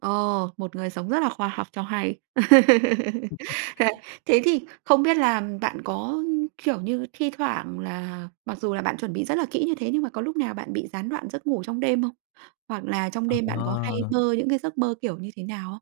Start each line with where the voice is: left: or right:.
right: Ờ, một người sống rất là khoa học cho hay. Thế à,
left: [unintelligible]
right: thế thì không biết là bạn có, kiểu như, thi thoảng là mặc dù là bạn chuẩn bị rất là kỹ như thế, nhưng mà có lúc nào bạn bị gián đoạn giấc ngủ trong đêm không? Hoặc là trong đêm bạn có hay
left: Ờ!
right: mơ những cái giấc mơ kiểu như thế nào không?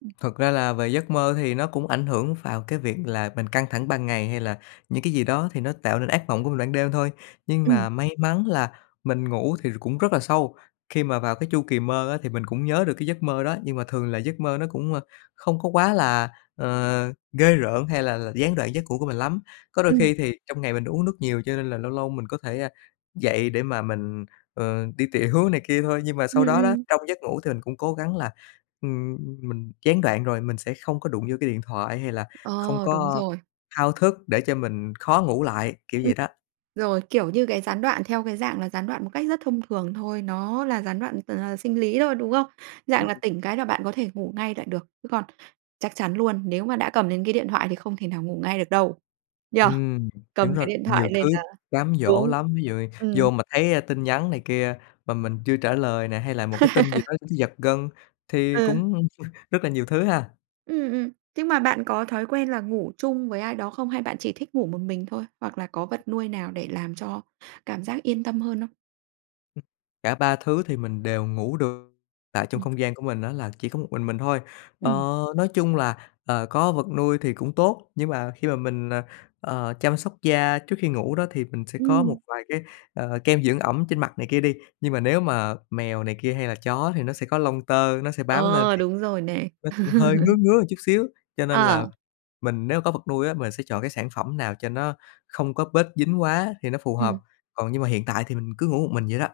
right: Ừm.
left: Thật ra là về giấc mơ thì nó cũng ảnh hưởng vào cái việc là mình căng thẳng ban ngày, hay là những cái gì đó thì nó tạo nên ác mộng của mình ban đêm thôi. Nhưng
right: Ừm.
left: mà may mắn là mình ngủ thì cũng rất là sâu, khi mà vào cái chu kỳ mơ á thì mình cũng nhớ được cái giấc mơ đó, nhưng mà thường là giấc mơ nó cũng, ơ, không có quá là, ờ, ghê rợn hay là là gián đoạn giấc ngủ của mình lắm. Có đôi
right: Ừm.
left: khi thì trong ngày mình uống nước nhiều cho nên là lâu lâu mình có thể, a, dậy để mà mình, ờ, đi tiểu này kia thôi. Nhưng mà
right: Ừm,
left: sau đó đó,
right: ừm.
left: trong giấc ngủ thì mình cũng cố gắng là, ưm, ừm, mình gián đoạn rồi thì mình sẽ không có đụng vô cái điện thoại, hay là không
right: Ờ, đúng
left: có
right: rồi.
left: thao thức để cho mình khó ngủ lại, kiểu
right: Ừm.
left: vậy đó.
right: Rồi, kiểu như cái gián đoạn theo cái dạng là gián đoạn một cách rất thông thường thôi, nó là gián đoạn t h sinh lý thôi, đúng không?
left: Ừm,
right: Dạng là
left: ừm.
right: tỉnh cái là bạn có thể ngủ ngay lại được, chứ còn chắc chắn luôn, nếu mà đã cầm đến cái điện thoại thì không thể nào ngủ ngay được đâu, nhỉ?
left: Ừm,
right: Cầm
left: đúng
right: cái
left: rồi,
right: điện
left: nhiều
right: thoại lên
left: thứ
right: là
left: cám dỗ
right: đúng.
left: lắm. Ví dụ như
right: Ừm.
left: vô mà thấy tin nhắn này kia mà mình chưa trả lời nè, hay là một cái tin gì đó thấy giật gân thì
right: Ừ.
left: cũng rất là nhiều thứ ha.
right: Ừm, ừm. Nhưng mà bạn có thói quen là ngủ chung với ai đó không? Hay bạn chỉ thích ngủ một mình thôi? Hoặc là có vật nuôi nào để làm cho cảm giác yên tâm hơn không?
left: Cả 3 thứ thì mình đều ngủ được, tạo trong
right: Ừm.
left: không gian của mình á là chỉ có một mình mình thôi. Ờ,
right: Ừm.
left: nói chung là, ờ, có vật nuôi thì cũng tốt, nhưng mà khi mà mình, à, ờ, chăm sóc da trước khi ngủ đó, thì mình sẽ có một
right: Ừm.
left: vài cái, ờ, kem dưỡng ẩm trên mặt này kia đi. Nhưng mà nếu mà mèo này kia hay là chó thì nó sẽ có lông tơ, nó sẽ bám lên
right: Ờ,
left: thì, à,
right: đúng rồi nè.
left: nó cũng hơi ngứa ngứa một chút xíu, cho nên
right: Ờ.
left: là mình nếu mà có vật nuôi á, mình sẽ chọn cái sản phẩm nào cho nó không có bết dính quá thì nó phù hợp,
right: Ừm.
left: còn nhưng mà hiện tại thì mình cứ ngủ một mình vậy đó.